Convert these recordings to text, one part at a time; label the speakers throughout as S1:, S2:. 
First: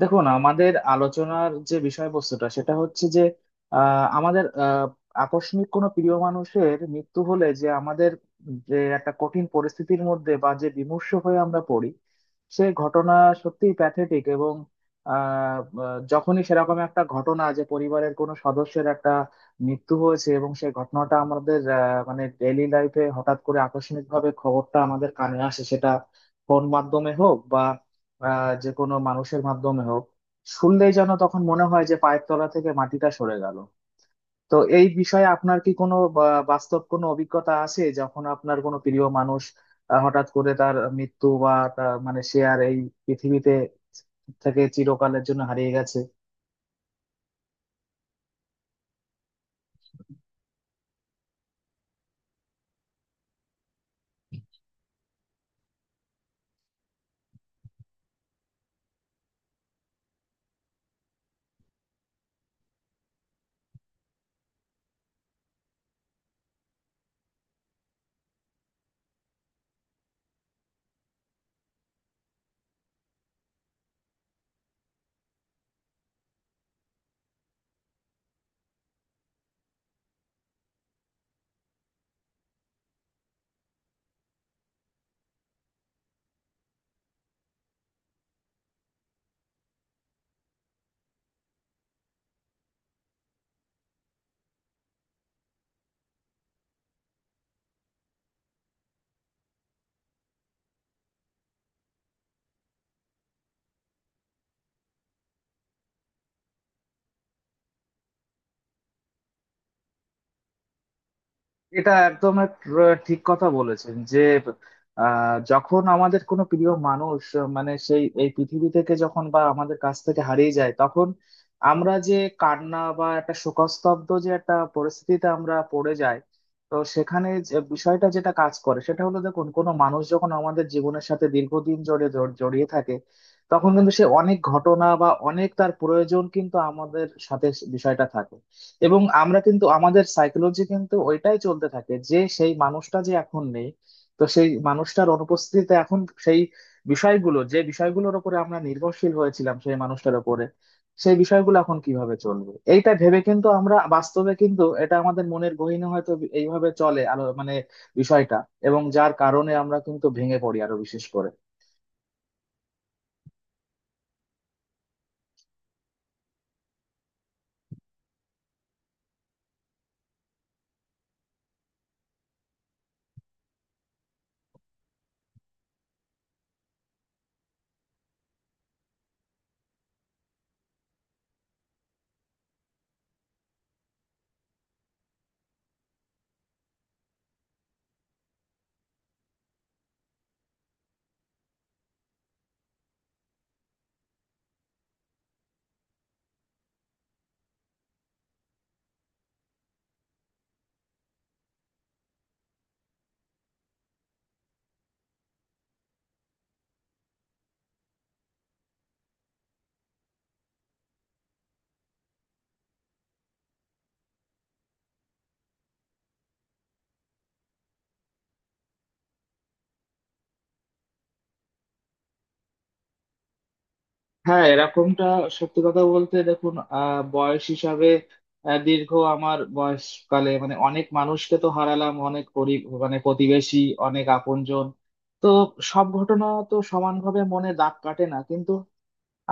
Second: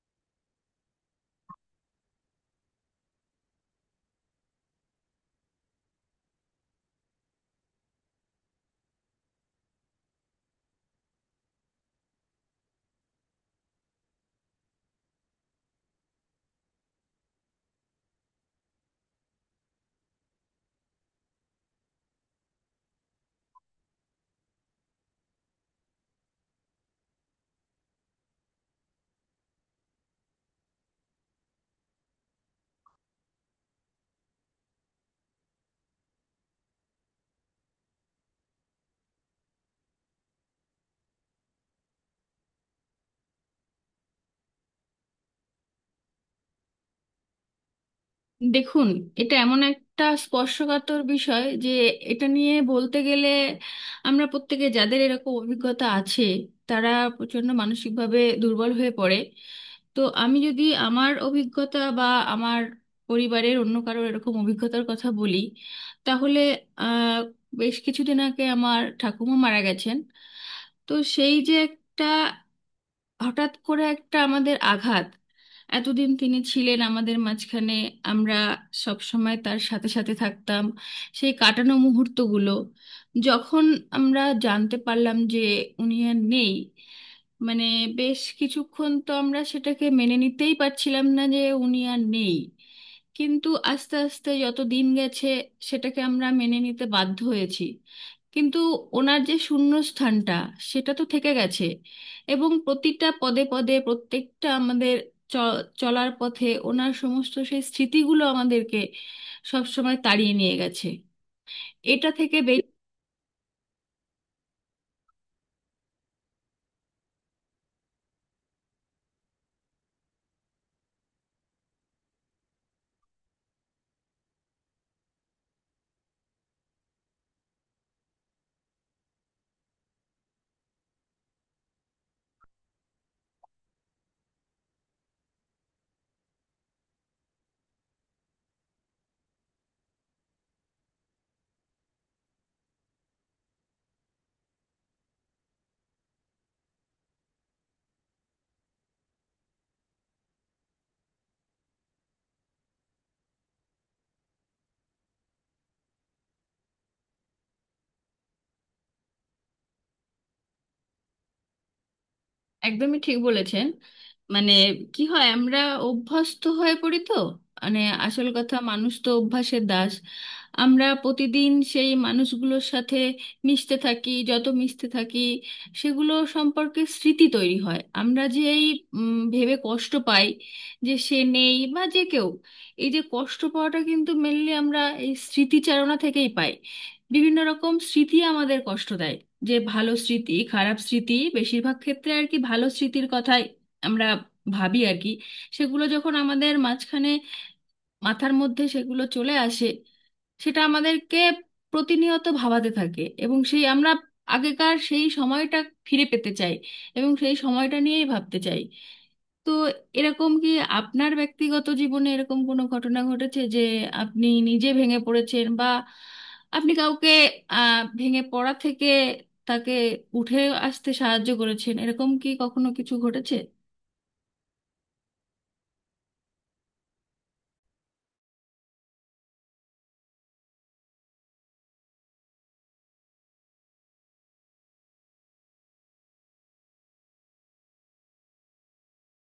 S1: দেখুন, আমাদের আলোচনার যে বিষয়বস্তুটা সেটা হচ্ছে যে আমাদের আকস্মিক কোনো প্রিয় মানুষের মৃত্যু হলে যে আমাদের যে একটা কঠিন পরিস্থিতির মধ্যে বা যে বিমর্ষ হয়ে আমরা পড়ি, সে ঘটনা সত্যিই প্যাথেটিক। এবং আহ, আহ, যখনই সেরকম একটা ঘটনা যে পরিবারের কোনো সদস্যের একটা মৃত্যু হয়েছে এবং সেই ঘটনাটা আমাদের মানে ডেইলি লাইফে হঠাৎ করে আকস্মিক ভাবে খবরটা আমাদের কানে আসে, সেটা ফোন মাধ্যমে হোক, যে কোনো মানুষের মাধ্যমে হোক, শুনলেই যেন তখন মনে হয় যে পায়ের তলা থেকে মাটিটা সরে গেল। তো এই বিষয়ে আপনার কি কোনো বাস্তব কোনো অভিজ্ঞতা আছে, যখন আপনার কোনো প্রিয় মানুষ হঠাৎ করে তার মৃত্যু বা তার মানে সে আর এই পৃথিবীতে থেকে চিরকালের জন্য হারিয়ে গেছে?
S2: দেখুন, এটা এমন একটা স্পর্শকাতর বিষয় যে এটা নিয়ে বলতে গেলে আমরা প্রত্যেকে যাদের এরকম অভিজ্ঞতা আছে, তারা প্রচণ্ড মানসিকভাবে দুর্বল হয়ে পড়ে। তো আমি যদি আমার অভিজ্ঞতা বা আমার পরিবারের অন্য কারোর এরকম অভিজ্ঞতার কথা বলি, তাহলে আহ, বেশ কিছুদিন আগে আমার ঠাকুমা মারা গেছেন। তো সেই যে একটা হঠাৎ করে একটা আমাদের আঘাত, এতদিন তিনি ছিলেন আমাদের মাঝখানে, আমরা সব সময় তার সাথে সাথে থাকতাম, সেই কাটানো মুহূর্তগুলো। যখন আমরা জানতে পারলাম যে উনি আর নেই, মানে বেশ কিছুক্ষণ তো আমরা সেটাকে মেনে নিতেই পারছিলাম না যে উনি আর নেই। কিন্তু আস্তে আস্তে যত দিন গেছে, সেটাকে আমরা মেনে নিতে বাধ্য হয়েছি। কিন্তু ওনার যে শূন্যস্থানটা, সেটা তো থেকে গেছে। এবং প্রতিটা পদে পদে প্রত্যেকটা আমাদের চ চলার পথে ওনার সমস্ত সেই স্মৃতিগুলো আমাদেরকে সবসময় তাড়িয়ে নিয়ে গেছে।
S1: এটা
S2: এটা
S1: একদম
S2: থেকে
S1: ঠিক কথা বলেছেন যে যখন আমাদের কোনো প্রিয় মানুষ মানে সেই এই পৃথিবী থেকে যখন বা আমাদের কাছ থেকে হারিয়ে যায়, তখন আমরা যে কান্না বা একটা শোকস্তব্ধ যে একটা পরিস্থিতিতে আমরা পড়ে যাই। তো সেখানে যে বিষয়টা যেটা কাজ করে সেটা হলো, দেখুন, কোনো মানুষ যখন আমাদের জীবনের সাথে দীর্ঘদিন জড়িয়ে জড়িয়ে থাকে, তখন কিন্তু সে অনেক ঘটনা বা অনেক তার প্রয়োজন কিন্তু আমাদের সাথে বিষয়টা থাকে। এবং আমরা কিন্তু আমাদের সাইকোলজি কিন্তু ওইটাই চলতে থাকে যে সেই মানুষটা যে এখন নেই। তো সেই মানুষটার অনুপস্থিতিতে এখন সেই বিষয়গুলো, যে বিষয়গুলোর উপরে আমরা নির্ভরশীল হয়েছিলাম সেই মানুষটার উপরে, সেই বিষয়গুলো এখন কিভাবে চলবে এইটা ভেবে কিন্তু আমরা বাস্তবে কিন্তু এটা আমাদের মনের গহীনে হয়তো এইভাবে চলে আলো মানে বিষয়টা। এবং যার কারণে আমরা কিন্তু ভেঙে পড়ি আরো বিশেষ করে।
S2: একদমই ঠিক বলেছেন। মানে কি হয়, আমরা অভ্যস্ত হয়ে পড়ি তো। মানে আসল কথা, মানুষ তো অভ্যাসের দাস। আমরা প্রতিদিন সেই মানুষগুলোর সাথে মিশতে থাকি, যত মিশতে থাকি সেগুলো সম্পর্কে স্মৃতি তৈরি হয়। আমরা যে এই ভেবে কষ্ট পাই যে সে নেই বা যে কেউ, এই যে কষ্ট পাওয়াটা কিন্তু মেনলি আমরা এই স্মৃতিচারণা থেকেই পাই। বিভিন্ন রকম স্মৃতি আমাদের কষ্ট দেয়, যে ভালো স্মৃতি, খারাপ স্মৃতি। বেশিরভাগ ক্ষেত্রে আর কি ভালো স্মৃতির কথাই আমরা ভাবি আর কি। সেগুলো যখন আমাদের মাঝখানে মাথার মধ্যে সেগুলো চলে আসে, সেটা আমাদেরকে প্রতিনিয়ত ভাবাতে থাকে এবং সেই আমরা আগেকার সেই সময়টা ফিরে পেতে চাই এবং সেই সময়টা নিয়েই ভাবতে চাই। তো এরকম কি আপনার ব্যক্তিগত জীবনে এরকম কোনো ঘটনা ঘটেছে যে আপনি নিজে ভেঙে পড়েছেন বা আপনি কাউকে ভেঙে পড়া থেকে তাকে উঠে আসতে সাহায্য করেছেন, এরকম কি কখনো কিছু ঘটেছে?
S1: হ্যাঁ, এরকমটা সত্যি কথা বলতে, দেখুন, বয়স হিসাবে দীর্ঘ আমার বয়সকালে মানে অনেক মানুষকে তো হারালাম, অনেক পরি মানে প্রতিবেশী, অনেক আপনজন। তো সব ঘটনা তো সমানভাবে মনে দাগ কাটে না, কিন্তু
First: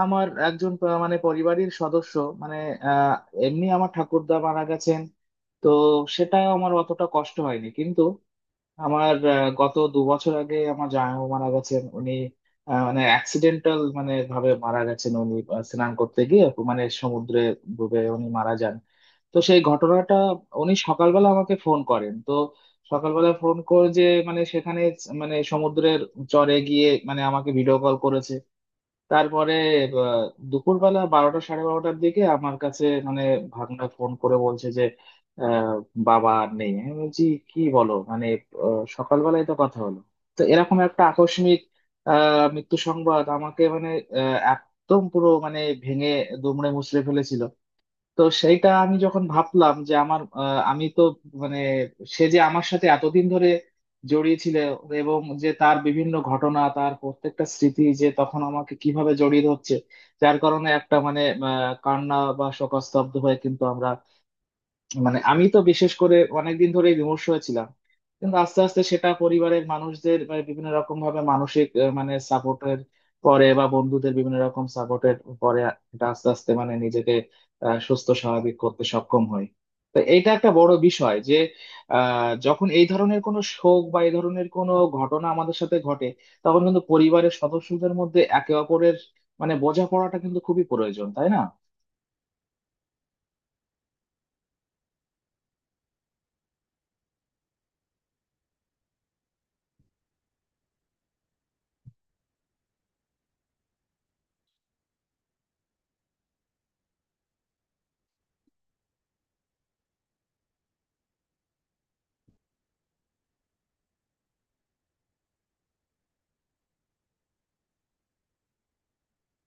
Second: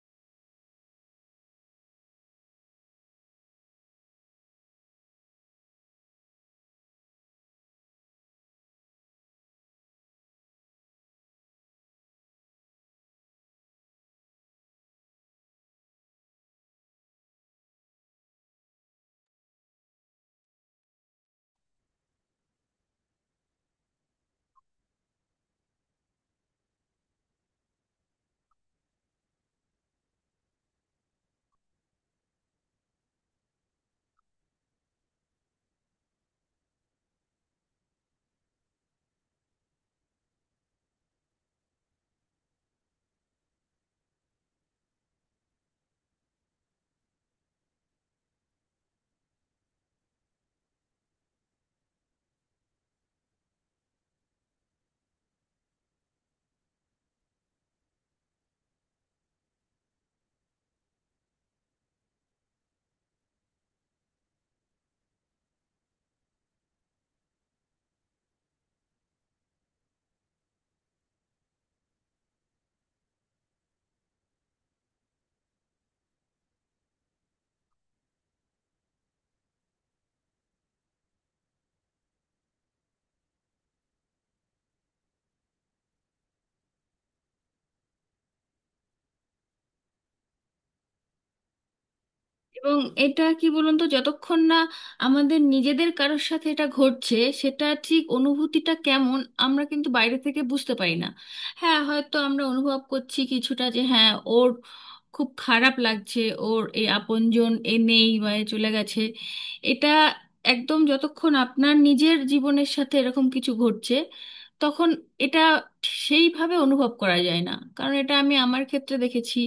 S1: আমার একজন মানে পরিবারের সদস্য মানে আহ এমনি আমার ঠাকুরদা মারা গেছেন। তো সেটাও আমার অতটা কষ্ট হয়নি, কিন্তু আমার গত 2 বছর আগে আমার জামাইবাবু মারা গেছেন। উনি মানে অ্যাক্সিডেন্টাল মানে ভাবে মারা গেছেন। উনি স্নান করতে গিয়ে মানে সমুদ্রে ডুবে উনি মারা যান। তো সেই ঘটনাটা, উনি সকালবেলা আমাকে ফোন করেন তো সকালবেলা ফোন করে যে মানে সেখানে মানে সমুদ্রের চরে গিয়ে মানে আমাকে ভিডিও কল করেছে। তারপরে আহ, দুপুরবেলা 12টা সাড়ে 12টার দিকে আমার কাছে মানে ভাগনা ফোন করে বলছে যে আহ, বাবা আর নেই। আমি বলছি, কি বলো, মানে সকালবেলায় তো কথা হলো। তো এরকম একটা আকস্মিক মৃত্যু সংবাদ আমাকে মানে একদম পুরো মানে ভেঙে দুমড়ে মুচড়ে ফেলেছিল। তো সেইটা আমি যখন ভাবলাম যে আমার আমি তো মানে সে যে আমার সাথে এতদিন ধরে জড়িয়ে ছিল এবং যে তার বিভিন্ন ঘটনা তার প্রত্যেকটা স্মৃতি যে তখন আমাকে কিভাবে জড়িয়ে ধরছে, যার কারণে একটা মানে আহ, কান্না বা শোকস্তব্ধ হয়ে কিন্তু আমরা মানে আমি তো বিশেষ করে অনেকদিন ধরে বিমর্ষ হয়েছিলাম। কিন্তু আস্তে আস্তে সেটা পরিবারের মানুষদের মানে বিভিন্ন রকম ভাবে মানসিক মানে সাপোর্টের পরে বা বন্ধুদের বিভিন্ন রকম সাপোর্টের পরে এটা আস্তে আস্তে মানে নিজেকে সুস্থ স্বাভাবিক করতে সক্ষম হই। তো এইটা একটা বড় বিষয় যে যখন এই ধরনের কোনো শোক বা এই ধরনের কোনো ঘটনা আমাদের সাথে ঘটে, তখন কিন্তু পরিবারের সদস্যদের মধ্যে একে অপরের মানে বোঝাপড়াটা কিন্তু খুবই প্রয়োজন, তাই না?
S2: এবং এটা কি বলুন তো, যতক্ষণ না আমাদের নিজেদের কারোর সাথে এটা ঘটছে, সেটা ঠিক অনুভূতিটা কেমন আমরা কিন্তু বাইরে থেকে বুঝতে পারি না। হ্যাঁ, হয়তো আমরা অনুভব করছি কিছুটা যে হ্যাঁ, ওর খুব খারাপ লাগছে, ওর এই আপনজন এ নেই বা এ চলে গেছে। এটা একদম, যতক্ষণ আপনার নিজের জীবনের সাথে এরকম কিছু ঘটছে, তখন এটা সেইভাবে অনুভব করা যায় না। কারণ এটা আমি আমার ক্ষেত্রে দেখেছি,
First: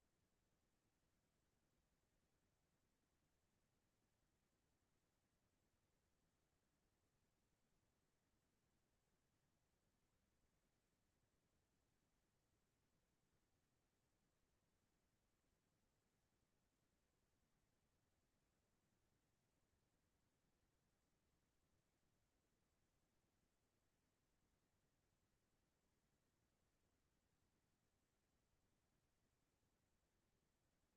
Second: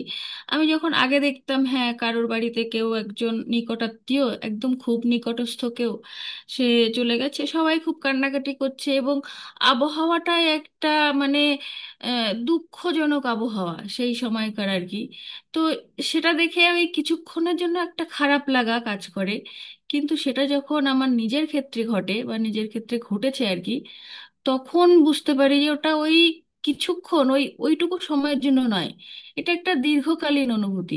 S2: আমি যখন আগে দেখতাম হ্যাঁ কারোর বাড়িতে কেউ একজন নিকটাত্মীয়, একদম খুব নিকটস্থ কেউ সে চলে গেছে, সবাই খুব কান্নাকাটি করছে এবং আবহাওয়াটাই একটা মানে দুঃখজনক আবহাওয়া সেই সময়কার আর কি। তো সেটা দেখে আমি কিছুক্ষণের জন্য একটা খারাপ লাগা কাজ করে। কিন্তু সেটা যখন আমার নিজের ক্ষেত্রে ঘটে বা নিজের ক্ষেত্রে ঘটেছে আর কি, তখন বুঝতে পারি যে ওটা ওই কিছুক্ষণ ওই ওইটুকু সময়ের জন্য নয়, এটা একটা দীর্ঘকালীন অনুভূতি।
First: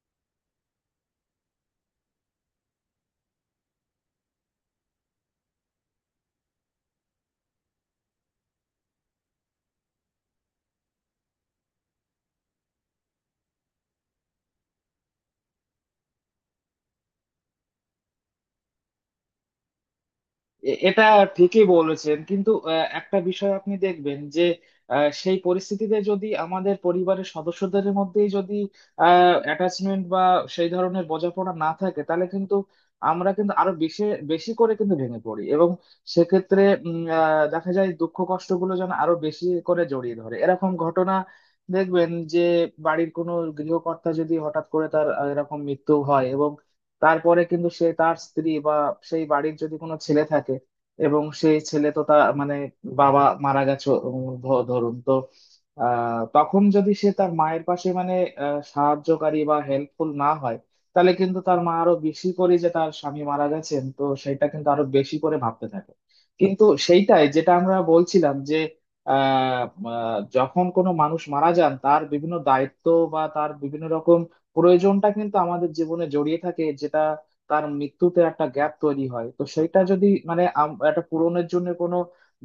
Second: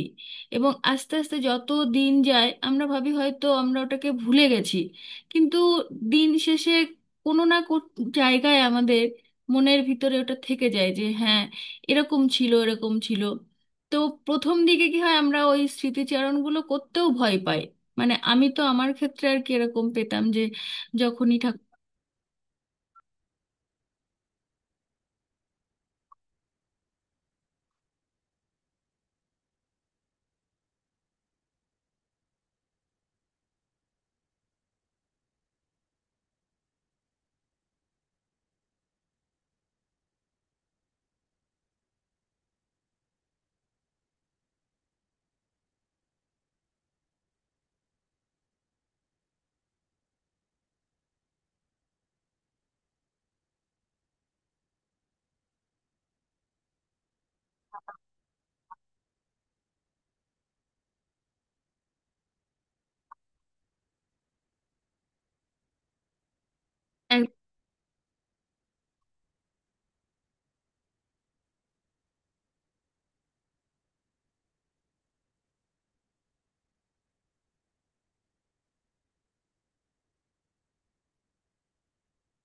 S2: এবং আস্তে আস্তে যত দিন যায়, আমরা ভাবি হয়তো আমরা ওটাকে ভুলে গেছি, কিন্তু দিন শেষে কোনো না জায়গায় আমাদের মনের ভিতরে ওটা থেকে যায় যে হ্যাঁ, এরকম ছিল, এরকম ছিল। তো প্রথম দিকে কি হয়, আমরা ওই স্মৃতিচারণগুলো করতেও ভয় পাই। মানে আমি তো আমার ক্ষেত্রে আর কি এরকম পেতাম যে
S1: এটা
S2: যখনই
S1: ঠিকই
S2: ঠাকুর,
S1: বলেছেন, কিন্তু একটা বিষয় আপনি দেখবেন যে সেই পরিস্থিতিতে যদি আমাদের পরিবারের সদস্যদের মধ্যেই যদি অ্যাটাচমেন্ট বা সেই ধরনের বোঝাপড়া না থাকে, তাহলে কিন্তু আমরা কিন্তু আরো বেশি বেশি করে কিন্তু ভেঙে পড়ি। এবং সেক্ষেত্রে দেখা যায় দুঃখ কষ্টগুলো যেন আরো বেশি করে জড়িয়ে ধরে। এরকম ঘটনা দেখবেন যে বাড়ির কোনো গৃহকর্তা যদি হঠাৎ করে তার এরকম মৃত্যু হয় এবং তারপরে কিন্তু সে তার স্ত্রী বা সেই বাড়ির যদি কোনো ছেলে থাকে, এবং সেই ছেলে তো তার মানে বাবা মারা গেছে, ধরুন তো, তখন যদি সে তার মায়ের পাশে মানে সাহায্যকারী বা হেল্পফুল না হয়, তাহলে কিন্তু তার মা আরো বেশি করে যে তার স্বামী মারা গেছেন তো সেটা কিন্তু আরো বেশি করে ভাবতে থাকে। কিন্তু সেইটাই যেটা আমরা বলছিলাম যে আহ আহ, যখন কোনো মানুষ মারা যান তার বিভিন্ন দায়িত্ব বা তার বিভিন্ন রকম প্রয়োজনটা কিন্তু আমাদের জীবনে জড়িয়ে থাকে, যেটা তার মৃত্যুতে একটা গ্যাপ তৈরি হয়। তো সেটা যদি মানে একটা পূরণের জন্য কোনো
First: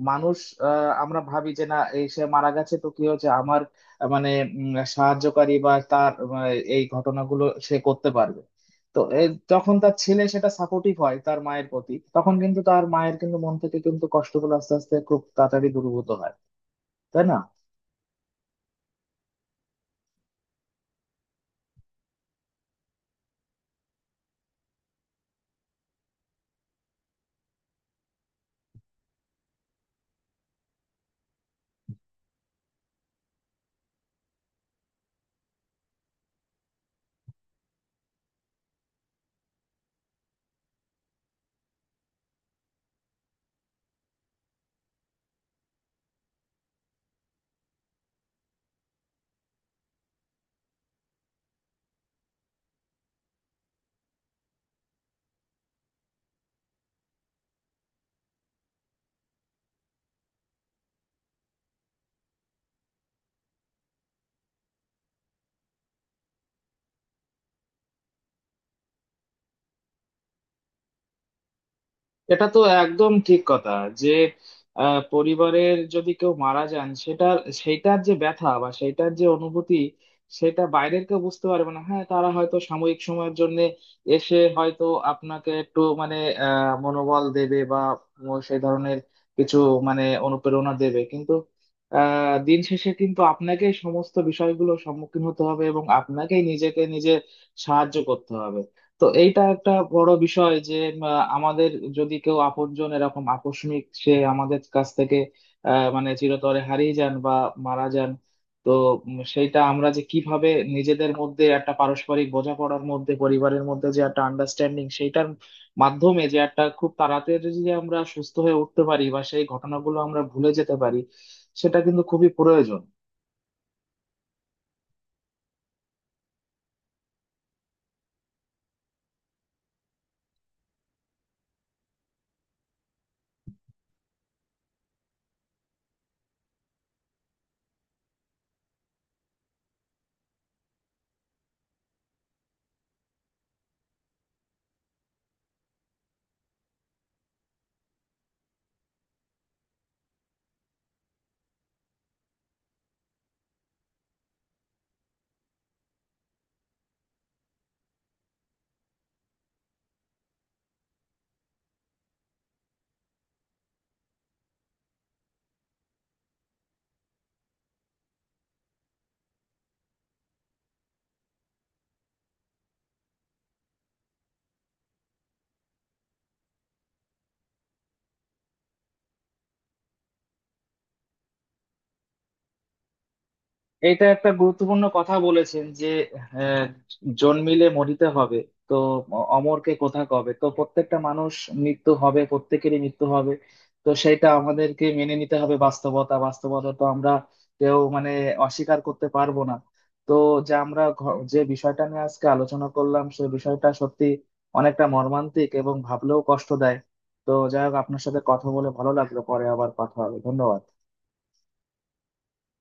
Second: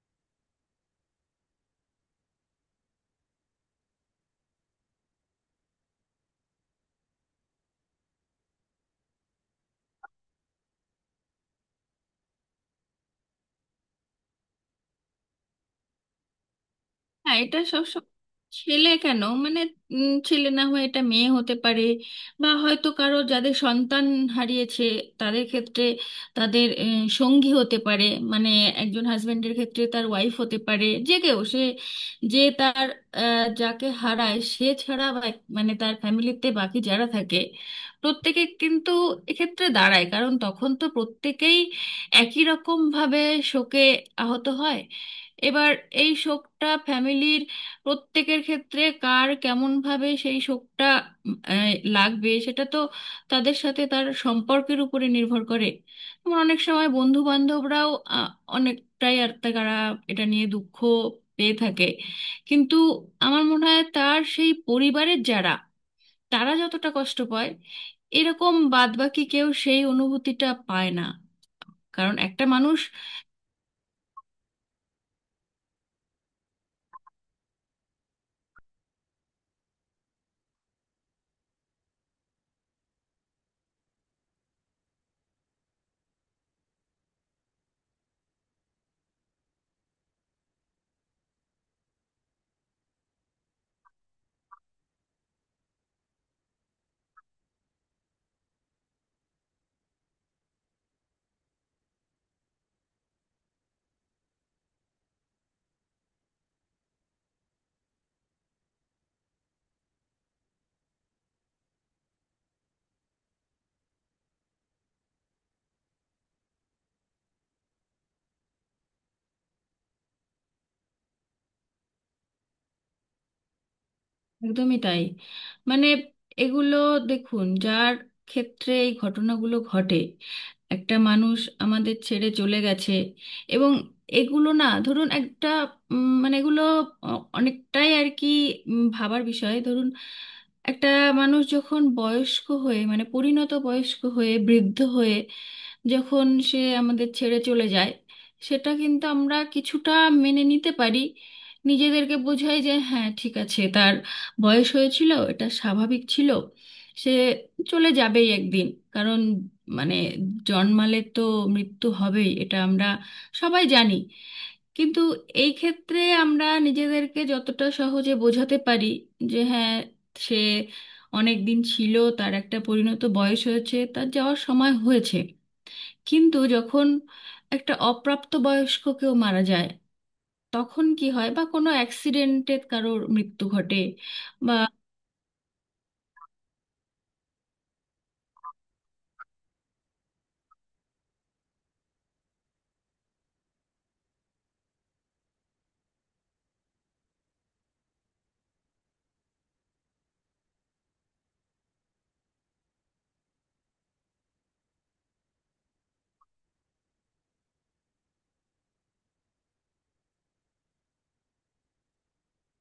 S1: মানুষ আমরা ভাবি যে না, এই সে মারা গেছে তো কি হয়েছে, আমার মানে সাহায্যকারী বা তার এই ঘটনাগুলো সে করতে পারবে। তো যখন তার ছেলে সেটা সাপোর্টিভ হয় তার মায়ের প্রতি, তখন কিন্তু তার মায়ের কিন্তু মন থেকে কিন্তু কষ্টগুলো আস্তে আস্তে খুব তাড়াতাড়ি দূরীভূত হয়, তাই না?
S2: হ্যাঁ এটা সবসময়। ছেলে কেন, মানে ছেলে না হয়ে এটা মেয়ে হতে পারে বা হয়তো কারো যাদের সন্তান হারিয়েছে তাদের ক্ষেত্রে তাদের সঙ্গী হতে পারে। মানে একজন হাজবেন্ডের ক্ষেত্রে তার ওয়াইফ হতে পারে, যে কেউ সে যে তার যাকে হারায় সে ছাড়া বা মানে তার ফ্যামিলিতে বাকি যারা থাকে প্রত্যেকে কিন্তু এক্ষেত্রে দাঁড়ায়। কারণ তখন তো প্রত্যেকেই একই রকম ভাবে শোকে আহত হয়। এবার এই শোকটা ফ্যামিলির প্রত্যেকের ক্ষেত্রে কার কেমন ভাবে সেই শোকটা উম, আহ, লাগবে, সেটা তো তাদের সাথে তার সম্পর্কের উপরে নির্ভর করে। আমার অনেক সময় বন্ধু বান্ধবরাও অনেকটাই আর তারা এটা নিয়ে দুঃখ পেয়ে থাকে। কিন্তু আমার মনে হয় তার সেই পরিবারের যারা, তারা যতটা কষ্ট পায় এরকম বাদবাকি কেউ সেই অনুভূতিটা পায় না, কারণ একটা
S1: এটা তো
S2: মানুষ,
S1: একদম ঠিক কথা যে পরিবারের যদি কেউ মারা যান সেটা, সেটার যে ব্যথা বা সেটার যে অনুভূতি, সেটা বাইরের কেউ বুঝতে পারবে না। হ্যাঁ, তারা হয়তো সাময়িক সময়ের জন্য এসে হয়তো আপনাকে একটু মানে মনোবল দেবে বা সেই ধরনের কিছু মানে অনুপ্রেরণা দেবে, কিন্তু দিন শেষে কিন্তু আপনাকেই সমস্ত বিষয়গুলো সম্মুখীন হতে হবে এবং আপনাকেই নিজেকে নিজে সাহায্য করতে হবে। তো এইটা একটা বড় বিষয় যে আমাদের যদি কেউ আপনজন এরকম আকস্মিক সে আমাদের কাছ থেকে মানে চিরতরে হারিয়ে যান বা মারা যান, তো সেইটা আমরা যে কিভাবে নিজেদের মধ্যে একটা পারস্পরিক বোঝাপড়ার মধ্যে পরিবারের মধ্যে যে একটা আন্ডারস্ট্যান্ডিং, সেইটার মাধ্যমে যে একটা খুব তাড়াতাড়ি যদি আমরা সুস্থ হয়ে উঠতে পারি বা সেই ঘটনাগুলো আমরা ভুলে যেতে পারি, সেটা কিন্তু খুবই প্রয়োজন।
S2: একদমই তাই। মানে এগুলো, দেখুন যার ক্ষেত্রে এই ঘটনাগুলো ঘটে, একটা মানুষ আমাদের ছেড়ে চলে গেছে এবং এগুলো না ধরুন একটা মানে এগুলো অনেকটাই আর কি ভাবার বিষয়। ধরুন একটা মানুষ যখন বয়স্ক হয়ে মানে পরিণত বয়স্ক হয়ে বৃদ্ধ হয়ে যখন সে আমাদের ছেড়ে চলে যায়, সেটা কিন্তু আমরা কিছুটা মেনে নিতে পারি। নিজেদেরকে বোঝাই যে হ্যাঁ ঠিক আছে, তার বয়স হয়েছিল, এটা স্বাভাবিক ছিল, সে চলে যাবেই একদিন। কারণ মানে জন্মালে তো মৃত্যু হবেই, এটা আমরা সবাই জানি। কিন্তু এই ক্ষেত্রে আমরা নিজেদেরকে যতটা সহজে বোঝাতে পারি যে হ্যাঁ, সে অনেক দিন ছিল, তার একটা পরিণত বয়স হয়েছে, তার যাওয়ার সময় হয়েছে, কিন্তু যখন একটা অপ্রাপ্ত বয়স্ক কেউ মারা যায় তখন কি হয়, বা কোনো অ্যাক্সিডেন্টে কারোর মৃত্যু ঘটে
S1: এটা একটা
S2: বা
S1: গুরুত্বপূর্ণ কথা বলেছেন যে আহ, জন্মিলে মরিতে হবে। তো অমরকে কোথা কবে, তো প্রত্যেকটা মানুষ মৃত্যু হবে, প্রত্যেকেরই মৃত্যু হবে। তো সেটা আমাদেরকে মেনে নিতে হবে, বাস্তবতা, বাস্তবতা তো আমরা কেউ মানে অস্বীকার করতে পারবো না। তো যে আমরা যে বিষয়টা নিয়ে আজকে আলোচনা করলাম, সেই বিষয়টা সত্যি অনেকটা মর্মান্তিক এবং ভাবলেও কষ্ট দেয়। তো যাই হোক, আপনার সাথে কথা বলে ভালো লাগলো, পরে আবার কথা হবে, ধন্যবাদ।